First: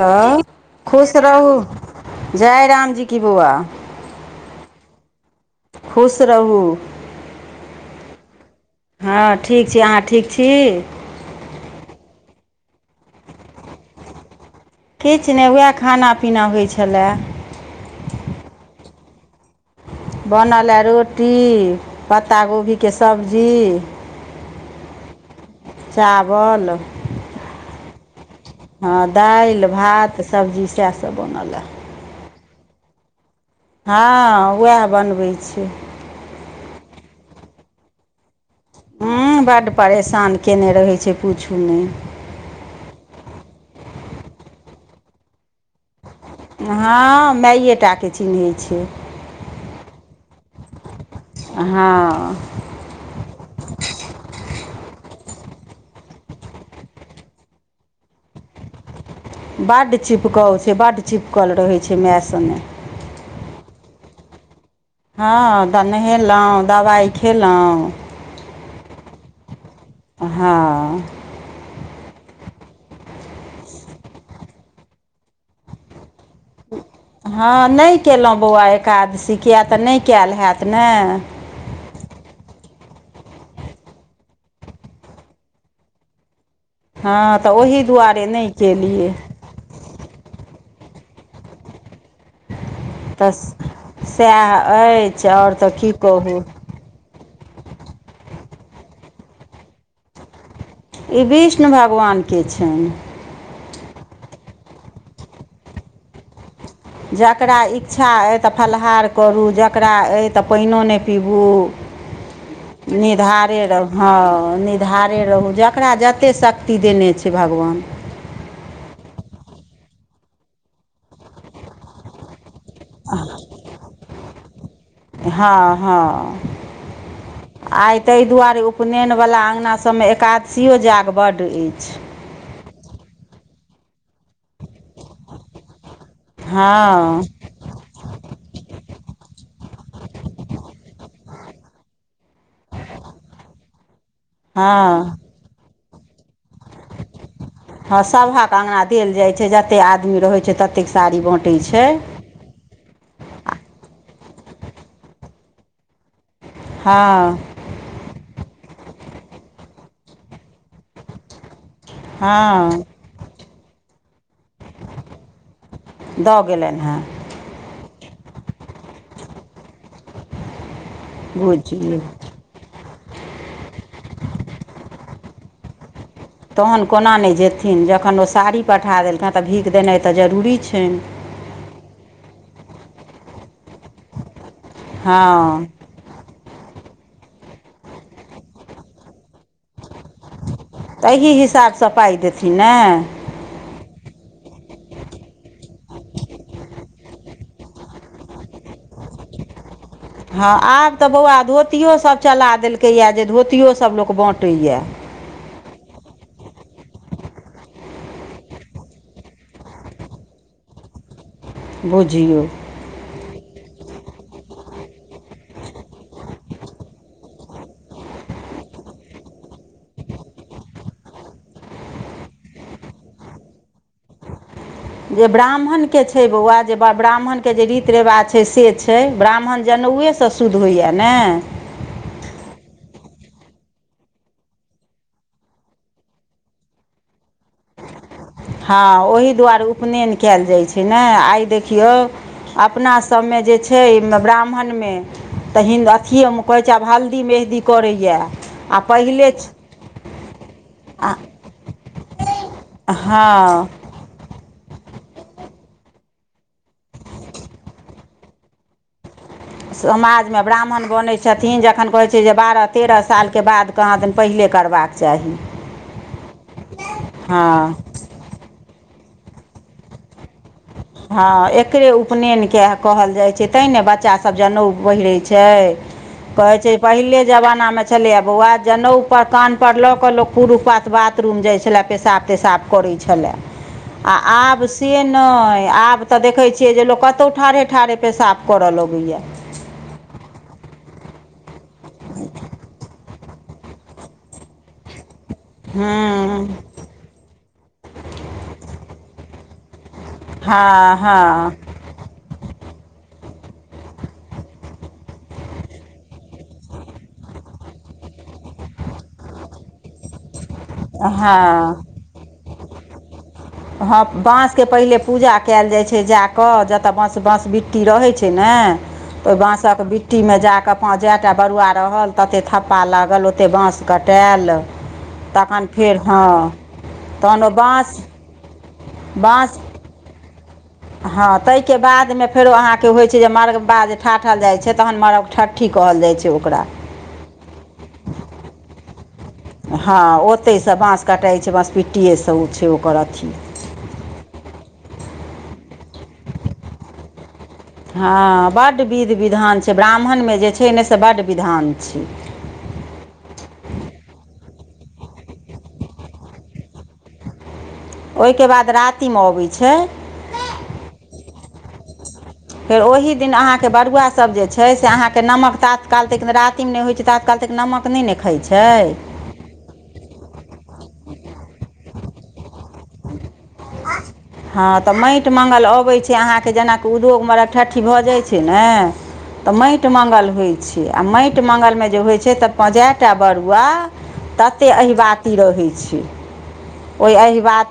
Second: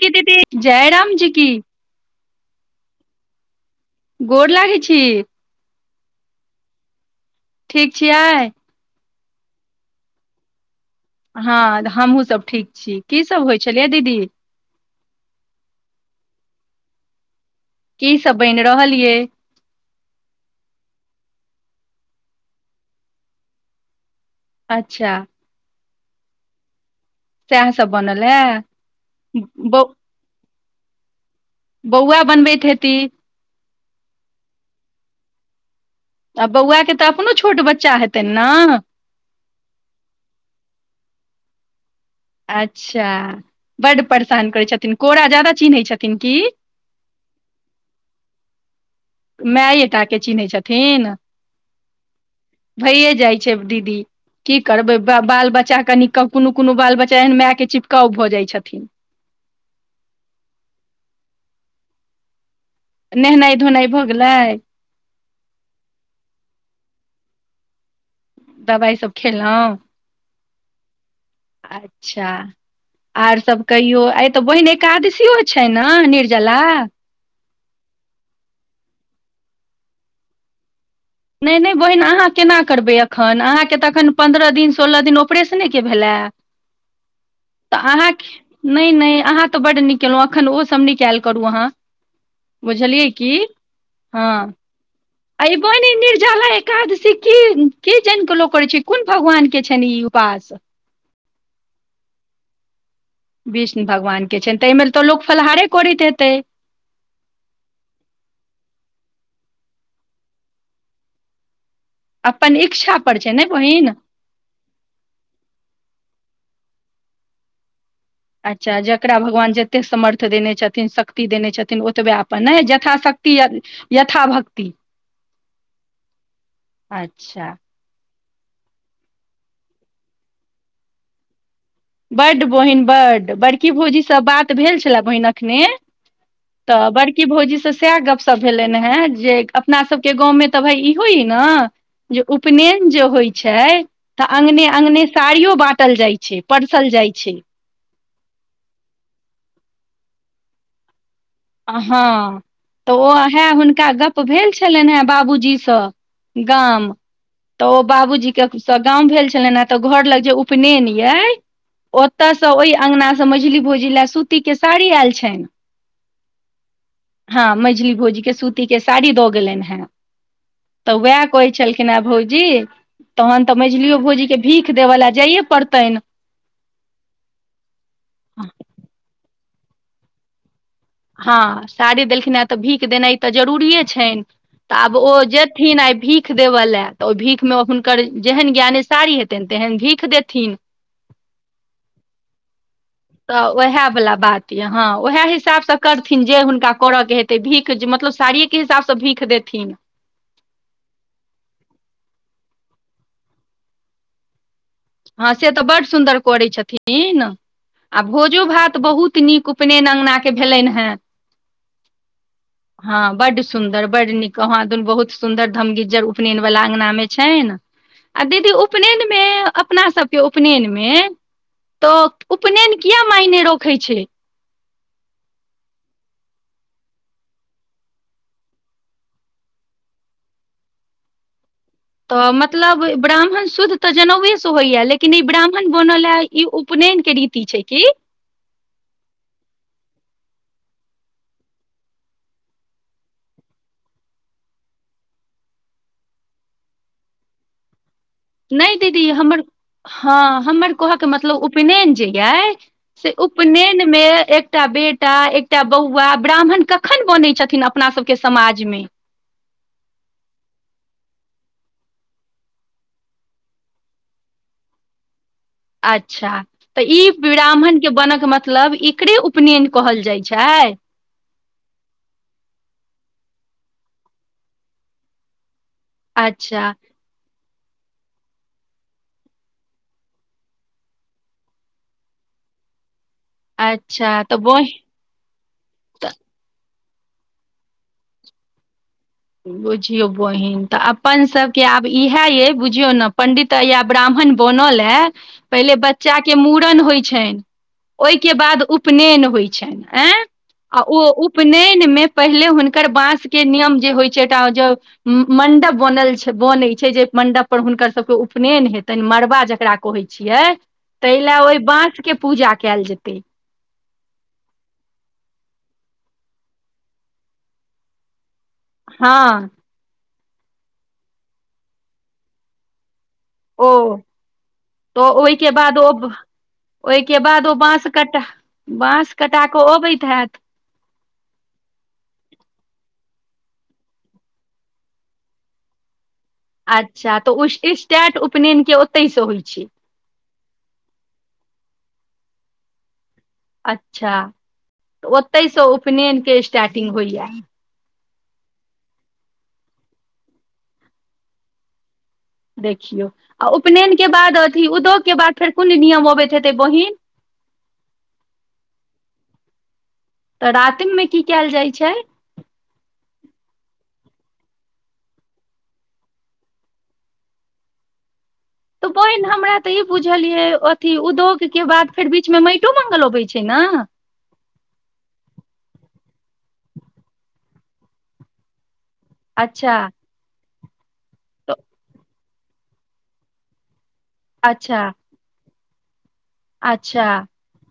की दीदी जय खुश राम जी की रहू जय रामजी की बौआ गोर लागै छी खुश रहू ठीक छियै हँ ठीक छि आहाँ ठीक छी हँ हमहूँ सब ठीक छी कीसब होइ छैलय यै दीदी किछ नय उहै खाना पीना होइ छेला की सब बयिन रहल ए बनल ए रोटी पत्ता गोभी के सबजी अच्छाह चावल सब बनल ए हँ दायिल बौ भात सब्जी स बौआ बनबैत हेती हँ उएह बनबैय छय आ बौआ के तऽ अपनो छोट बच्चा हेतै न हँ बड्ड परेशान केने रहैय छै पूछू नय अच्छा बड परेशान करै छथिन कोरा ज्यादा चिन्हैय छथिन की हां माइएटाके चिन्हैय छै माये टा के चिन्हैय छथिन हँ भइए जाइ छैय दीदी की करबै ब बाल बच्चा कनि कोनो कोनो बाल बच्चा एहन मायके चिपकाव भऽ जाइ छथिन बड चिपकाव छै बड चिपकल रहै छै मै संगे नहेनाइ धोनाइ भऽ गेलै हँ तऽ नहेलऊ दबाइ खयलऊ दबाइसब खेलऊ हँ अच्छह आर सब कहियो आए तऽ बहिन एकादशियो छै ने निर जला हँ नय केलऊ बौआ एकादशी किया तऽ नय कैल हैत ने नय नय बहिन अहाँ केना करबै एखन अहाँके तऽखन पन्द्रह दिन सोलह दिन ऑपरेशने के भेलेह हँ तऽ ओहि अहाँ दुआरे नहि केलियै नहि अहाँ तऽ बड नीक केलऊ अखन ओ सब नीक कैल करू अहाँ बुझलियै तऽ की हँ सएह अछि आओर आइ इ तऽ की बनै कहू निर्जाला एकादशी की की जाइन क लोक करै छै कोन भगवान के छैन ई उपास ई विष्णु भगवान के छैन विष्णु भगवान के छईन तऽ एहिमे तऽ लोक फलहारे करैत हेतै जकरा इच्छा अइ तऽ फलाहार करू जकरा अइ तऽ पानिओ नय पीबू अपन इच्छा पर छै ने निधारे रहू बहिन हँ निधारे रहू जकरा जतेक शक्ति ति देने छैय भगवान अच्छा जकरा भगवान जतेक सामर्थ देने छथिन शक्ति देने छथिन ओतबै अपन ने ज तथा शक्ति यथा भक्ति हँ हँ अच्छा आइ तय दुआरे उपनयनवला आगना सब मे एकादशियो जाग बड अइछ बड बहिन बड बड़की भोजीसँ बात भेल छलए बहिन एखने तऽ हँ बड़की भौजीसँ सएह गपशप भेलन हेँ जे अपना सबके गाँव मे तऽ भाय ई होय ई न जे उपनयन जे होइ छैय तऽ अगने अगने हँ साड़ियो बाँटल जाइ छैय ह सभहक अंगना देल जाय छैय जते आदमी रहे छैय तते साड़ी बाँटै छै हँ तऽ ओहे हुनका गप्प भेल छलेन हेँ बाबूजीसँ गाम हँ तऽ ओ बाबूजी तक स गाँव भेल छलनि तऽ घर लग जे उपनयन यए ओतसय ओय हँ अगना स मझली भोजी लए सूती के साड़ी आयल छैन दऽ गेलन हेँ हँ मेझली भोजीके सूतीके के साड़ी दऽ गेलन हेँ तऽ उएह कहै बुझि छलखिन गेलियै हँ भौजी तखन तऽ मझलिहो भोजीकेँ भीख देब ल जाइए पड़तनि तहन कोना नहि जेथिन जखन ओ साड़ी पठा देलकनि तऽ भीख देनाइ तऽ जरूरी छैय। हँ साड़ी देलखिन हेँ तऽ भीख देनाइ तऽ जरूरिए छैयन। तऽ आब ओ हँ जेथिन आ भी देबय लए तऽ ओहि भीखमे हुनकर जेहन ज्ञाने सारी हेतनि तेहन भीख देथिन। तऽह हिसाबसँ पाइ देथिन ने तऽ ओएह बला बात यऽ हँ ओएह हिसाबसँ करथिन जे हुनका करऽ के हेतै भीख मतलब साड़ियए के हिसाबसँ भीख देखख देथीन हँ आब तऽ बौआ धोतियोसभ चला देलकैए जे धोतियोसभ लोक बाँँटैए हँ से तऽ बड सुन्दर करै छथिन। भोजो भात बहुत नीक उपनयन अङ्गनाके भेलनि हेँ। बुझियौ हँ बड्ड सुन्दर बड्ड नीक कहाँदन बहुत सुन्दर धमगिज्जर उपनयन वला अंगना मे छैन आ दीदी उपनयंन मे अपना सबके उपनयन मे तऽ उपनयन किया मायने रखै छैय? जे ब्राह्मणके छैय बौआ जे ब्राह्मणके जे रीति रिवाज छैय से छैय ब्राह्मण जनेउ त ओएसँ शुद्ध होइए ने तऽ मतलब ब्राह्मण शुद्ध तऽ जनेउएसँ होइए लेकिन ई ब्राह्मण बनलए ई उपन न के रीति छैय की हँ ओही दुआरे उपनयन काईल जाइत छैय ने आइ देखियौ अपनासभमे जे छैय ब्राह्मणमे तऽ हि अथियए मे कहै छैय आब हल्दी मेहदी करै नहि दीदी हमर हँ हमर कहके मतलब उपनयन जे यए से हँ उपनयनमे एकटा बेटा एकटा बौआ ब्राह्मण कखन बनै छथिन अपना सबके समाज मे? [inaudible] समाजमे ब्राह्मण बनैत छथिन जखन कहैत छैय जे बारह तेरह सालके बाद कहाँ दिन पहिले करबाक चाही अच्छा तऽ ई ब्राह्मणके हँ बनक मतलब ई केकरे उपनयन कहल जाइ छै हँ एकरे उपनयनके कहल जाइत छै तैँ ने बच्चासभ जनेउ पहिरै छै कहै अच्छा छै पहिले जमानामे बुझलियै बौआ जनउ पर कान पर लऽ के लोक कुरुख पास बाथरूम जाय छलै पेशाब तेसाब करै छलैय छलै आ अच्छा तऽ आब बहि से नहि आब तऽ देखै छियै जे लोक कतौ ठारे ठारे पेशाब करऽ लगै बुझियौ बहिन तऽ अपन सभके आब इएह अइ बुझियौ ने पण्डित या ब्राह्मण बनले पहिले बच्चा के हँ मूड़न होइ छैन ओहिके बाद उपनयन होइ छैन एं हँ ओ हँ उपनयन मे पहिले हुनकर बांस के नियम जे होइ मंडप बनल छै बनै छै जे मंडप पर हुनकर सबके उपनयन हेतनि मड़बा जकरा कहै छियै ताहि ले ओहि हँ बास के पूजा कयल जेतै हँ बाँसके पहिले पूजा कयल जाइछै जाय जतय बंस बंस बिट्टी रहै छै ने हँ त बास के बिट्टी मे जाके प जेटा बरुआ रहल तते थप्पा लागल बलु ओते ओ बाँस कटायल तऽ ओहिके तखन बाद ओ फेर हँ ओहिके बाद ओ बाँस कटा बाँंस कटा बाँस क अबैत हेत हँ तैके बादमे फेरो अहाँके होइ जे मर्ग बा जे ठाठल जाइ छै तहन मरग ठ्ठी कहल जाइ छै ओकरा अच्छा तऽ उस्टीस्टैत उपनयन के ओतै हँ ओतई से बाँस कटैइ छै बाँस बीट्टिए से उ छै ओकर अथी अच्छा तऽ ओतई से उपनयनके स्टार्टिंग होइया हँ बड्ड विध विधान छै ब्राह्मणमे जे छै न से बड्ड विधान छै देखियौ आ उपनयन के बाद उदोग के बाद फेर कोन नियम अबैत हेतै बहिन ओईके बाद रातिम अबैइ छै तऽ रातिम में की कयल जाय छै फेर ओहि दिन अहाँके बरुआसब जे छैइ से अहाँके नमक तात्काल तेइके रातिम नई होइत छै तात्काल नमक नैय ना तऽ बहिन हमरा तऽ ई बुझलयै अथी उद्योग के बाद फेर बीचमे माटो मङंगल अबैइ छै ना हँ तऽ माटि मङ्गल अबैइ छै अहाँके जेनाकि उदोग मरबठठ्ठी भऽ जाइ छै ना तऽ अच्छा माटि मङ्ंगल होइ छैय आ माटि तऽ मङ्गलमे जे होइत छैय तऽ पं जै टा बरुआ तते अच्छा अहिबाती रहैइ छैय अच्छा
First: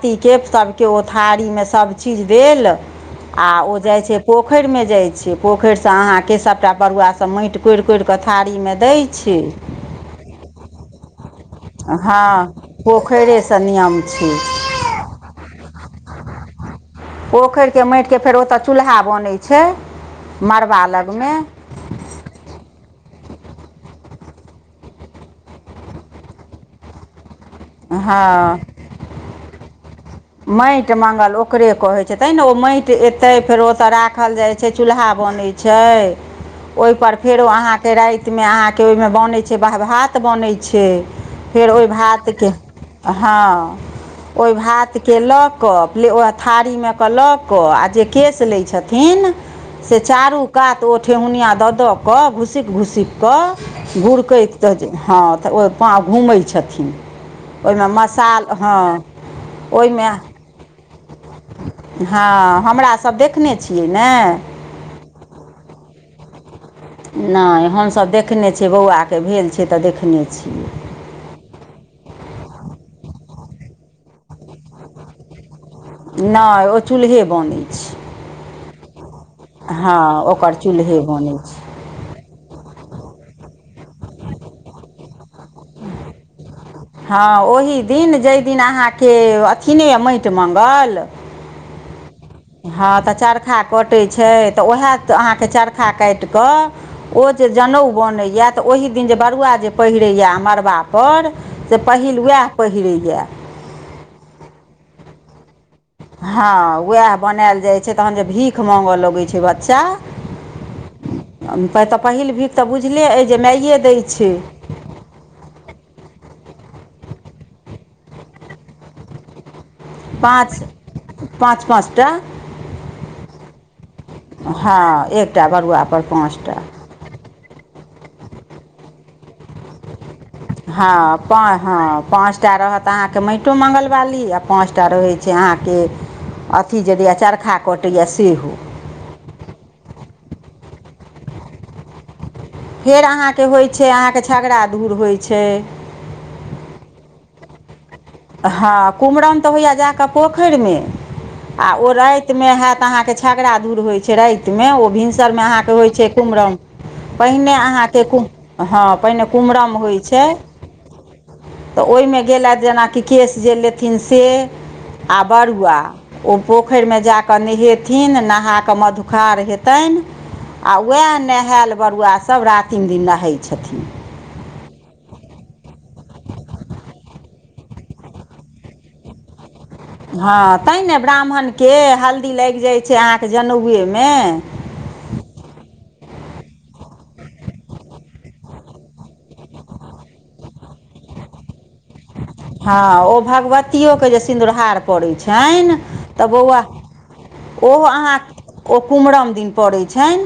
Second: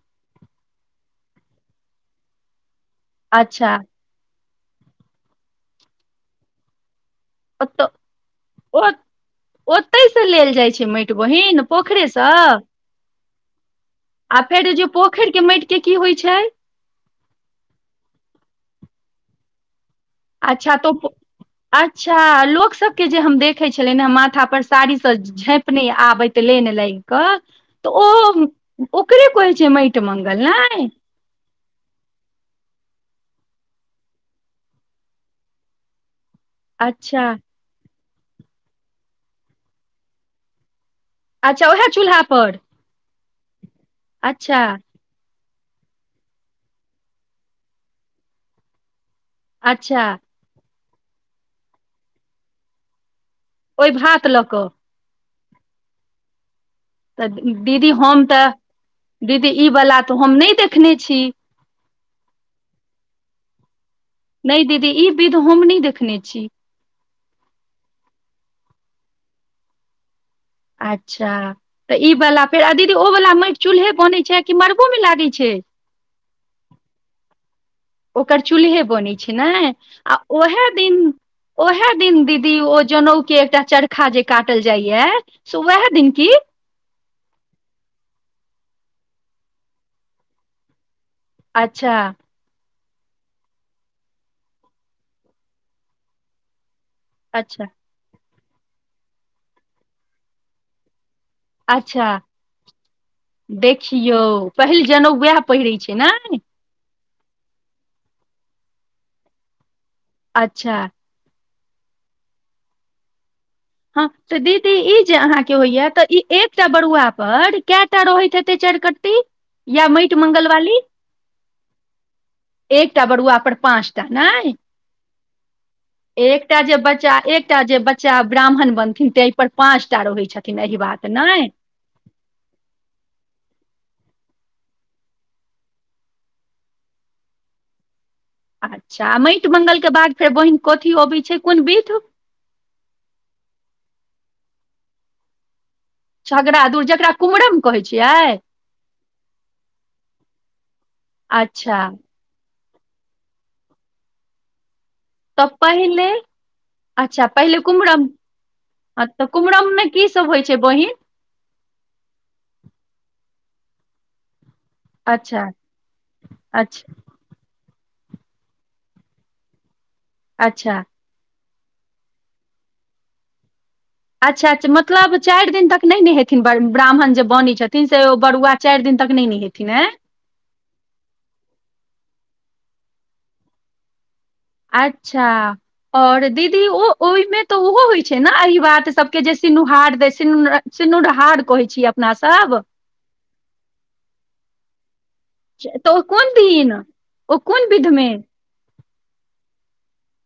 पीकेत सबके ओ थारी में सब चीज देल आ अच्छा ओ जाइ छैय पोखरि मे जाय छैइ पोखरि से अहाँ के सबटा बरुआ सभ माटि कोरि ओतऽ कोरिकऽ थारीमे दैय छै कै स लेल जाइ छै माटि बहिन हँ पोखरेसँ पोखरिसँ नियम छै आ फेर जे पोखरि के माटिके की होइ छै पोखरि के माटिके फेर ओतय चूल्हा बनैय छै अच्छा मड़बा तो लगमे अच्छा लोक सबके जे हम देखे छलिय ह माथा पर साड़ी से झंपने आबैइत लेन लागि कऽ तऽ ओ हँ ओकरे कहैइ छै मइ माटि मंगल ओकरे कहैइ छै तैं ने ओ माटि एतै फेरो ओतय राखल जाइ छै चूल्हा बनैय छै ओहिपर अच्छा फेरो अहाँके रातिमे अहाँके ओहिमे बनैैय छै ब भात बनै छै अच्छा फेर ओई उएह चूल्हा भात के पर हँ ओई अच्छा भातके ल क थारी म क लक जे केश लैय छथिन थिन से अच्छा चारू कात ओ ठेहुनिया दऽ दऽ कऽ घुसिक घुसिक ओहि कऽ भात लऽ कऽ गूरकैतऽ हँ तऽ ओहि पाँ घुमै छथिन तऽ ओहिमे दीदी हम मसाल तऽ हँ दीदी ईवला ओहिमे तऽ हम नैय देखने छी हँ हमरासब देखने छी नई दीदी ई विध हम नई देखने छी। नई हमसभ देखने छियै बौआके भेल छैई तऽ देखने छी। अच्छा तऽ ई वाला फेर दीदी ओ वला माटि चूल्हे बनैइ छैय कि मड़बो मे लागैइ छैय? नहि ओ चूल्हे बनै छै ओकर चूल्हे बनै छैय ना हँ आ ओकर उएह चूल्हे दिन बनै छै ओहे दिन दीदी ओ जनउ के एकटा चरखा जे काटल जाइया से उएह दिन की? हँअ् ओही दिन जई दिन अहाँके अथि नई अए माटि मङ्गल अच्छा हँ तऽ चरखा कटैइ छैय तऽ ओहे अहाँके चरखा काटि कऽ ओ जे अच्छा जनउ बनैए तऽ ओहि दिन जे बरुआ जे पहिरैए मड़बापर से अच्छा पहिल ओएह पहिरैए। देखियौ पहिल जनउ वएह पहिरै छै ने हँअ् ओएह बनायल जाइ छैय तहन जे भीख माँगय लगैइ छैय बच्चा अच्छा तऽ पहिल भीख तऽ बुझले अछि हँअ् तऽ दीदी ई जे अहाँके होइया तऽ ई एक कटा बरुआ पर कएटा रहैत हेतै चरि कट्टी? या मइट पाँच मंगलवाली पाँच पाँच टा एकटा बरुआ पर पाँचटा नहि हँ एकटा बरुआपर पाँच टा एकटा जे बच्चा एक एकटा जे बच्चा ब्राह्मण बनथिन तहि पर पाचटा रहै छथिन एहि बात हँ ने पाँ हँ पाँचटा रहत अहाँके मइटो मंगलवाली आ पाँचटा रहै छैय अहाँके अथि जे दियै चरखा कटैयै अच्छा मइट मंगल के बाद फेर बहिन कथी अबै छैय कोन बिध? फेर अहाँके होइ छैय अहाँके छगड़ादुर होइ छैय। छगड़ादूर जकरा कुमरम कहै छियै हँ कुमरम त होइए जा क पोखरिमे आ अच्छा ओ रातिमे हैत त अहाँके छगड़ा धूर होइत छैय रातिमे ओ भिनसरमे तऽ अहाँके होइ पहिले छैय कुमरम अच्छा पहिने पहिले अहाँके कुम्हरम कुम हँ तऽ पहिने कुम्हरम कुमरम मे होइ की सब छैय। छै बहिन त ओहिमे गेलै जेनाकि कि केश जे लेथिन से आ अच्छा बरुआ ओ अच्छा पोखरिमे जाक नेहे थिन नहा क मधुखार हेतनि आ अच्छा वैह हायल बरुआ सब रातिम दिन नहै छथिन अच्छा अच्छा मतलब चारि दिन तक नहि ने हेथिन बर ब्राह्मण जे बनी छथिन से बरुआ चारि दिन तक नहि नहेथिन ए हँ तैं न ब्राह्मणके हल्दी लागि जाइ छैय अहाँके जनेउएमे अच्छा ओर दीदी ओ ओहिमे त ओहो होइ छैय ने एहिबात सब के सिनुहार दै सिनुन सिनुरहा कहै छी हँ ओ भगवतियोके जे सिन्दूरहार पड़ै छनि तऽ ओ त कोन बौआ दिन ओ कोन ओहो विध मे अहाँ ओ कुम्हरम दिन पड़ै छनि।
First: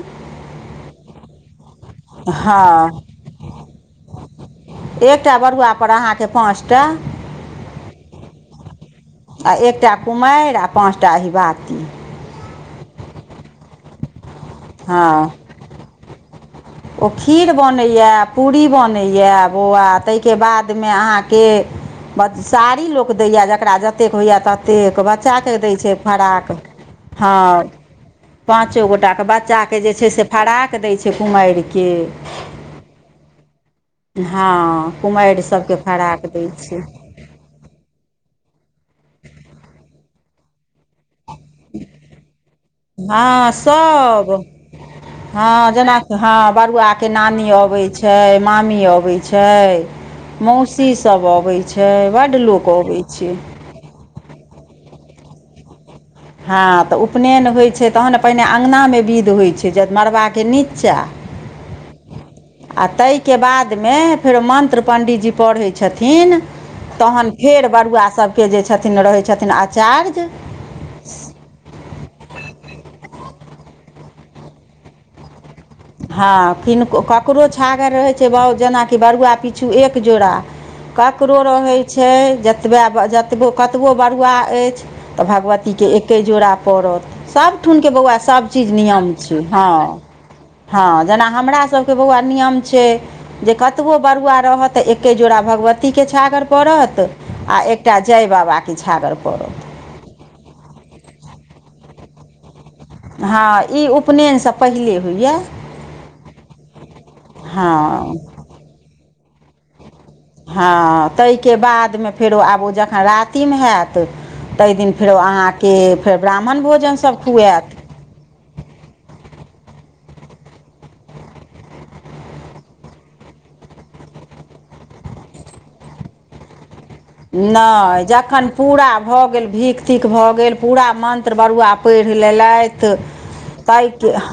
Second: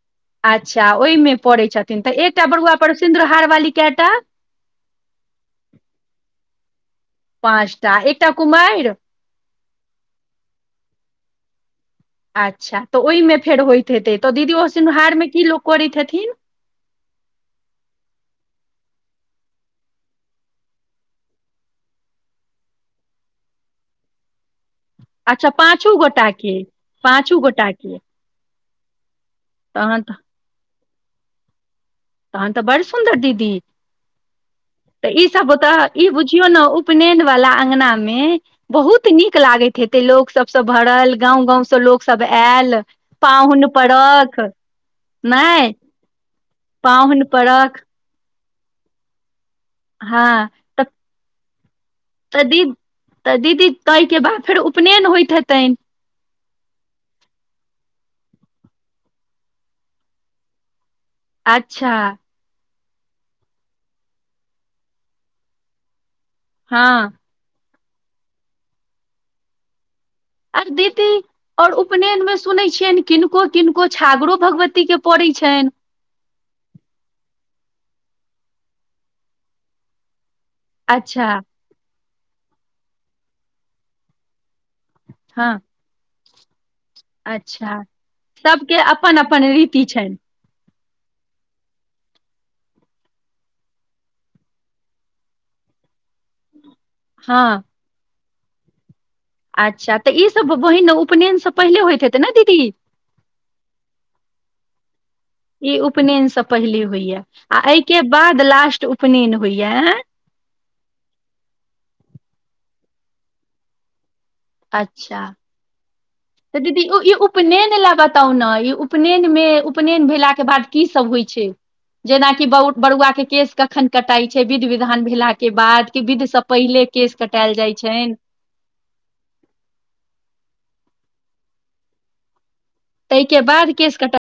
अच्छा ओहिमे पड़ै छथिन त एकटा बरुआ पड़ हँ सिन्दुरहार वाली कैटा एकटा बरुआपर अहाँके पाँच टा पाँचटा एकटा कुमारि आ एकटा कुमारि आ पाँचटा अहिबाती अच्छा त ओहिमे फेर होइत हेतै त दीदी ओ हँ सिनुहारमे की लोक करैत हेथिन ओ खीर बनैए पूरी बनैए बौआ तहिके बादमे अहाँके बत साड़ी लोक दैए जकरा जतेक होइए तत तेक अच्छा बच्चाके दै छैय पाँचो गोटा फराक के हँ पाँचो गोटा के पाँचो गोटाके बच्चाके जे तहन छैय तऽ से फराक दै छैय कुमारि तहन त बड़ सुन्दर दीदी हँ त कुमारि ईसभ ओत सभके ई फराक दै बुझियौ ने छै उपनेन वला अंगनामे बहुत नीक लागैत हेतैय लोक सबस भरल गाँव गाँव स लोक सब आयल हँ पाहुन सभ परख हँ नहि जेनाकि हँ बरुआके पाहुन नानी परख अबैय छै मामी अबै छ छै मौसी सब अबै छ त दी त दीदी तहिके बाद फेर उपनयन होइत हेतनि हँ त उपनयन होइ छै तहन पहिने अङगनामे विध होइ छै ज मड़बाके नीचा अच्छा आ ताहिके बादमे फेरो मन्त्र पण्डीजी पढ़ैत छथि थिन हँ तहन फेर बरुआ सबके जे छथिन रहै छथिन आचार्य आर दीदी और उप उपनयन में सुने छियनि किनको किनको छागरो भगवती के पड़े छनि हँ किनको ककरो छागर रहै छै बऊ जेनाकि बरुआ पिछू एक जोड़ा अच्छा ककरो रहै छै जतबै जतबो कतबो बरुआ अछि त हँ भगवतीके एके जोड़ा पड़त अच्छा सभठुनके बौआ सभचीज सबके नियम अपन छै अपन हँ रीति छनि हँ जेना हमरासबके बौआ नियम छै जे कतबो बरुआ रहत त एके जोड़ा भग वती के छागर पड़त आ हँ एकटा जय बाबा के छागर पड़त अच्छा तऽ ईसभ बहिन उपनयन सँ पहिले होइत हेतैय ने दीदी हँ ई उपनयन से पहिले होइया ई उपनयन से पहिले होइया आ एहिके हँ बाद लास्ट उपनयन होइया हँ ताई के बाद मे फेरो आब ओ जखन रातिमे हत तहि दिन फेरो अच्छा अहाँ के तऽ दीदी ई उपनयन ला बताउ ने ई उपनयन मे उपनयन भेला के बाद की सब होइ छै जेना की बरुआ के केश कखन कटाइ छै बिध विधान भेला के बाद कि बिध स पहिले केश कटायल जाइ नई छनि जखन पूरा भऽ गेल भीख तीख भऽ गेल पूरा मन्त्र बरुआ पढ़ि ले लइथ ताहिके बाद तहि केश कटाइ के